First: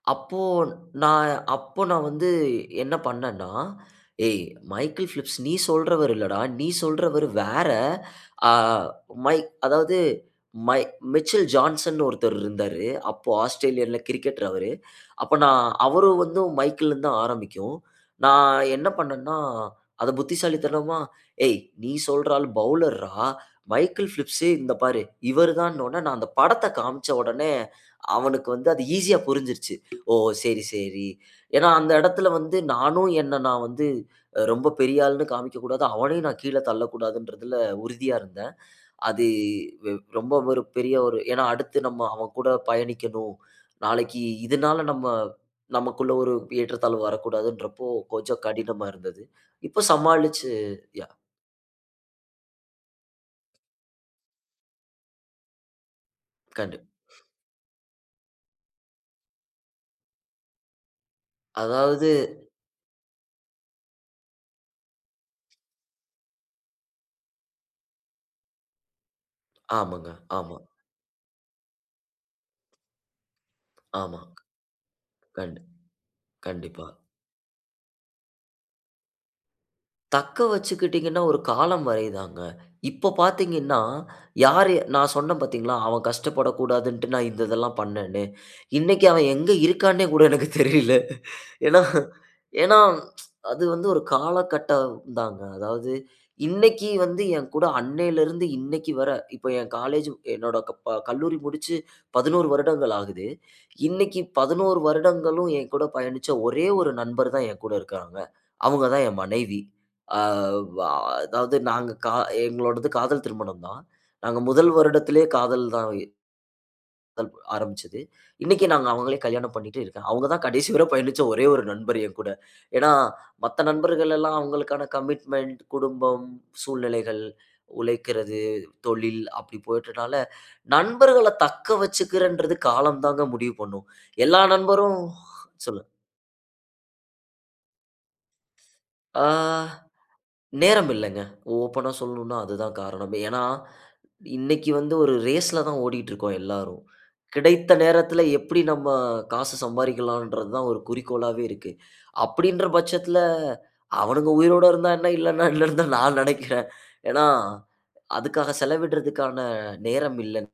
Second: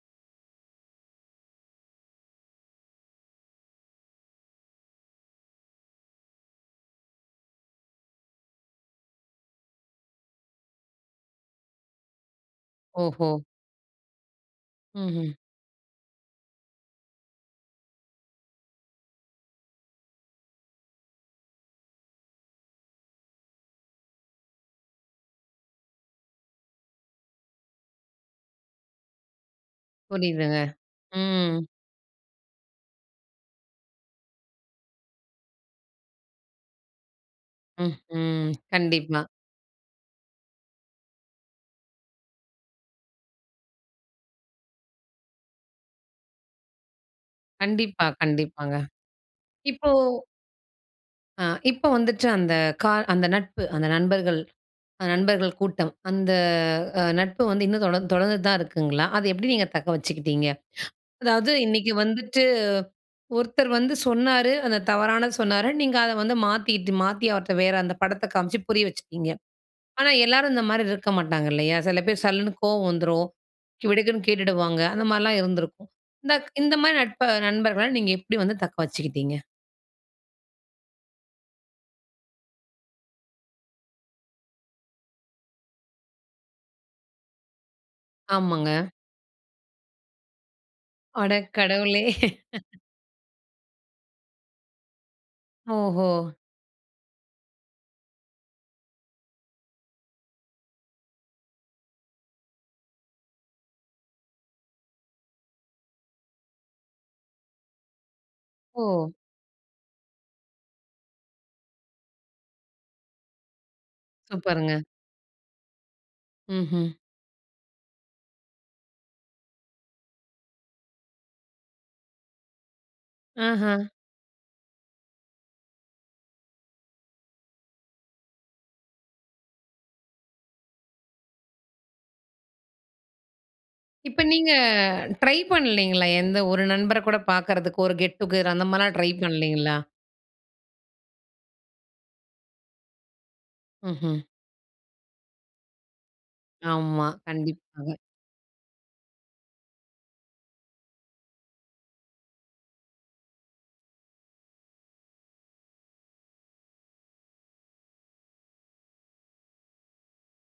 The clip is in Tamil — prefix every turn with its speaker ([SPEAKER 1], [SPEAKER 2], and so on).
[SPEAKER 1] "அப்போ நான் அப்ப நான் வந்து என்ன பண்ணணா, ஏய் மைக்கேல் பிலிப்ஸ் நீ சொல்றவர் இல்லடா. நீ சொல்றவரு வேற, அ மை அதாவது மை மிச்சல் ஜான்சன் னு ஒருத்தர் இருந்தாரு. அப்போ
[SPEAKER 2] ஓஹோ!
[SPEAKER 1] ஆஸ்திரேலியா ல கிரிக்கெட்டர் அவரு."
[SPEAKER 2] ம்ஹ்ம்.
[SPEAKER 1] அப்ப நான் "அவரும் வந்து மைக்கேல் இருந்து தான் ஆரம்பிக்கும்." நான் என்ன பண்ணன்னா, அத புத்திசாலித்தனமா, "ஏய் நீ சொல்ற ஆள் பவுலர் றா, மைக்கேல் பிலிப்ஸ் இந்த பாரு, இவர்தான்"னு உடனே நான் அந்த படத்த காண்பிச்ச உடனே, அவனுக்கு வந்து அது ஈசியா புரிஞ்சுருச்சு. "ஓ!
[SPEAKER 2] புரியுதுங்க.
[SPEAKER 1] சரி- சரி."
[SPEAKER 2] ம்.
[SPEAKER 1] ஏன்னா அந்த எடத்ல வந்து, நானும் என்ன நான் வந்து ரொம்ப பெரிய ஆள்னு காண்பிக்க கூடாது. அவனையும் நான் கீழே தள்ளக்கூடாதுன்றதுல உறுதியா
[SPEAKER 2] ம்ஹ்ம்.
[SPEAKER 1] இருந்தேன்.
[SPEAKER 2] கண்டிப்பா.
[SPEAKER 1] அது ரொம்ப ஒரு பெரிய ஒரு, ஏன்னா அடுத்து நம்ம அவன் கூட பயணிக்கணும். நாளைக்கு இதனால, நம்ம நமக்குள்ள ஒரு ஏற்றத்தாழ்வு வரக்கூடாதுன்றப்போ
[SPEAKER 2] கண்டிப்பா,
[SPEAKER 1] கொஞ்சம்
[SPEAKER 2] கண்டிப்பாங்க.
[SPEAKER 1] கடினமா இருந்தது. இப்போ
[SPEAKER 2] இப்போ
[SPEAKER 1] சமாளிச்சு யா
[SPEAKER 2] ஆ இப்ப வந்துட்டு அந்த கா அந்த நட்பு, அந்த நண்பர்கள், நண்பர்கள் கூட்டம், அந்த
[SPEAKER 1] கண்டு
[SPEAKER 2] நட்பு வந்து இன்னும் தொடர் தொடர்ந்துட்டு தான் இருக்குங்ளா? அத எப்டி நீங்க தக்க வச்சுக்கிட்டிங்க? அதாவது இன்னைக்கி
[SPEAKER 1] அதாவது...
[SPEAKER 2] வந்துட்டு, ஒருத்தர் வந்து சொன்னாரு, அத தவறானது சொன்னாரு. நீங்க அத வந்து மாத்திட்டு, மாத்தி அவர்ட்ட வேற அந்த படத்த காமிச்சு புரிய வச்சிட்டீங்க.
[SPEAKER 1] ஆமாங்க,
[SPEAKER 2] ஆனா எல்லாரும்
[SPEAKER 1] ஆமா.
[SPEAKER 2] இந்த மாரி இருக்க மாட்டாங்க இல்லயா? செல பேர் சல்லுன்னு கோவம் வந்துரும்.
[SPEAKER 1] ஆமா,
[SPEAKER 2] விடுக்குன்னு கேட்டுடுவாங்க. அந்த மாரிலாம்
[SPEAKER 1] கண்டு-
[SPEAKER 2] இருந்திருக்கும். இந்த இந்த
[SPEAKER 1] கண்டிப்பா.
[SPEAKER 2] மாரி நட்ப நண்பர்கள நீங்க எப்டி வந்து தக்க வச்சுக்கிட்டிங்க?
[SPEAKER 1] "தக்கவச்சுக்கிட்டீங்கன்னா, ஒரு காலம் வரை தாங்க. இப்ப பார்த்தீங்கன்னா, யாரு? நான் சொன்னேன், பார்த்தீங்ளா? அவன் கஷ்டப்படக்கூடாதுன்டு, நான் இந்த இதெல்லாம் பண்ணனேன்ன்னு."
[SPEAKER 2] ஆமாங்க.
[SPEAKER 1] இன்னைக்கி அவன் எங்கு இருக்கான்னே கூட எனக்கு தெரியல.
[SPEAKER 2] அட
[SPEAKER 1] ஏன்னா,
[SPEAKER 2] கடவுளே!
[SPEAKER 1] ஏன்னா, அது வந்து ஒரு காலகட்டம் தாங்க. அதாவது
[SPEAKER 2] ஓஹோ!
[SPEAKER 1] இன்னைக்கி வந்து என் கூட அன்னையிலுருந்து இன்னைக்கி வர இப்ப என் காலேஜ், என்னோட கல்லூரி முடிச்சு 11 வருடங்கள் ஆகுது. இன்னைக்கி 11 வருடங்களும் என்கூட பயணிச்ச ஒரே ஒரு நண்பர் தான் என் கூட இருக்காங்க.
[SPEAKER 2] ஓ!
[SPEAKER 1] அவங்கதான் என் மனைவி. ஆ- வ- அதாவது நாங்க எங்களோடது காதல் திருமணம் தான். நாங்க
[SPEAKER 2] சூப்பர்
[SPEAKER 1] முதல்
[SPEAKER 2] ருங்க.
[SPEAKER 1] வருடத்திலயே காதல் தான்
[SPEAKER 2] ம்ஹ்ம்.
[SPEAKER 1] ஆரம்பிச்சது. இன்னைக்கி நாங்க அவங்களயே கல்யாணம் பண்ணிட்டு இருக்கேன். அவங்க தான் கடைசி வர பயணிச்ச ஒரே ஒரு நண்பர் என்கூட. ஏன்னா, மத்த
[SPEAKER 2] ஆஹ.
[SPEAKER 1] நண்பர்கள்லல்லாம் அவங்களுக்கான கமிட்மென்ட், குடும்பம், சூழ்நிலைகள், உழைக்கிறது, தொழில் அப்டி போயிட்டதுனால, நண்பர்கள தக்க வச்சிக்கிறேன்றது, காலம் தாங்க முடிவு பண்ணும்.
[SPEAKER 2] இப்ப
[SPEAKER 1] எல்லா
[SPEAKER 2] நீங்க
[SPEAKER 1] நண்பரும்,
[SPEAKER 2] ட்ரை
[SPEAKER 1] சொல்லுங்க.
[SPEAKER 2] பண்ணலைங்ளா? எந்த ஒரு நண்பர கூட பார்க்குறதுக்கோ, ஒரு கெட் டுகெதர் அந்த மாரிலாம் ட்ரை
[SPEAKER 1] ஆ
[SPEAKER 2] பண்ணலைங்ளா?
[SPEAKER 1] நேரம் இல்லங்க. ஓப்பனா சொல்லனுன்னா அது தான் காரணமே. ஏன்னா
[SPEAKER 2] ம்ஹ்ம்.
[SPEAKER 1] இன்னைக்கி வந்து ஒரு ரேஸ் ல தான் ஓடிக்கிட்டு இருக்கோம் எல்லாரும்.
[SPEAKER 2] ஆமா
[SPEAKER 1] கிடைத்த
[SPEAKER 2] கண்டிப்பாக.
[SPEAKER 1] நேரத்ல எப்டி நம்ம காசு சம்பாரிக்கலான்றது தான் ஒரு குறிக்கோளாவே இருக்கு. அப்டின்ற பட்சத்துல, அவனுங்க உயிரோட இருந்தா என்ன, இல்லன்னா என்னன்னு தான் நான் நெனைக்கிறேன். ஏன்னா, அதுக்காக செலவிடுதற்கான நேரம் இல்ல.